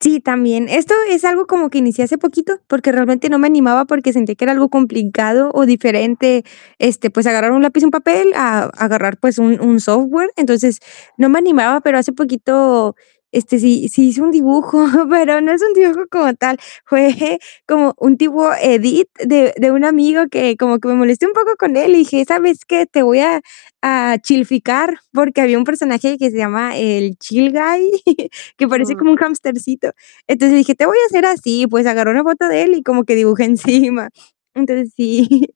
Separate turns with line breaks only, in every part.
Sí, también. Esto es algo, como que inicié hace poquito, porque realmente no me animaba, porque sentí que era algo complicado o diferente, este, pues, agarrar un lápiz, y un papel, a agarrar, pues, un un software. Entonces, no me animaba, pero hace poquito, este, sí sí hice un dibujo, pero no es un dibujo, como tal. Fue como un tipo edit, de de un amigo, que como que me molesté un poco con él, y dije: "¿Sabes qué? Te voy a a chilficar". Porque había un personaje, que se llama el Chill Guy, que parece como
Ujú.
un hamstercito. Entonces, dije: "Te voy a hacer así". Pues, agarré una foto de él, y como que dibujé encima. Entonces, sí.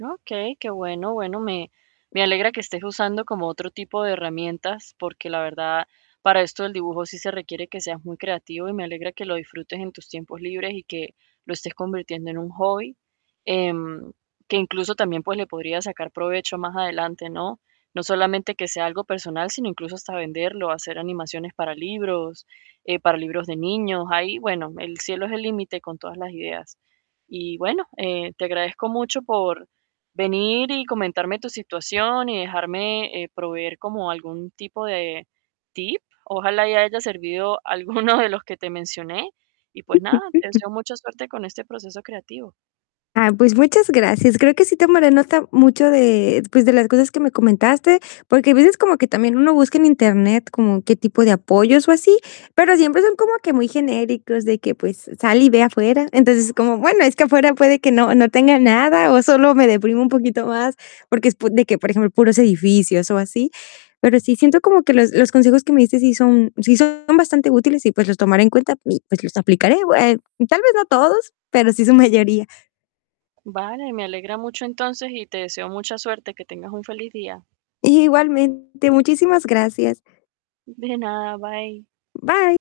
Okey, qué bueno. Bueno, me me alegra que estés usando, como otro tipo de herramientas, porque la verdad, para esto del dibujo, sí se requiere que seas muy creativo, y me alegra, que lo disfrutes en tus tiempos libres, y que lo estés convirtiendo en un hobby, em, que incluso también, pues, le podrías sacar provecho, más adelante, ¿no? No solamente, que sea algo personal, sino incluso, hasta venderlo, hacer animaciones para libros, eh, para libros de niños. Ahí, bueno, el cielo es el límite, con todas las ideas. Y bueno, eh, te agradezco mucho por venir, y comentarme tu situación, y dejarme, eh, proveer, como algún tipo de tip. Ojalá haya servido alguno de los que te mencioné, y pues nada, te
[unintelligible]
deseo mucha suerte con este proceso creativo.
Ah, pues, muchas gracias. Creo, que sí tomaré nota, mucho de pues, de las cosas que me comentaste. Porque a veces, como que también uno busca en Internet, como qué tipo de apoyos, o así, pero siempre son como que muy genéricos, de que pues, sal y ve afuera. Entonces, es como: "Bueno, es que afuera, puede que no no tenga nada, o sólo me deprimo un poquito más". Porque es po de que por ejemplo, puros edificios, o así. Pero sí siento, como que los los consejos que me diste sí son sí son bastante útiles, y pues, los tomaré en cuenta, y pues, los aplicaré. Eh, tal vez, no todos, pero sí su mayoría.
Vale, me alegra mucho, entonces. Y te deseo mucha suerte. Que tengas un feliz día.
Igualmente. Muchísimas gracias.
De nada. Bye.
Bye.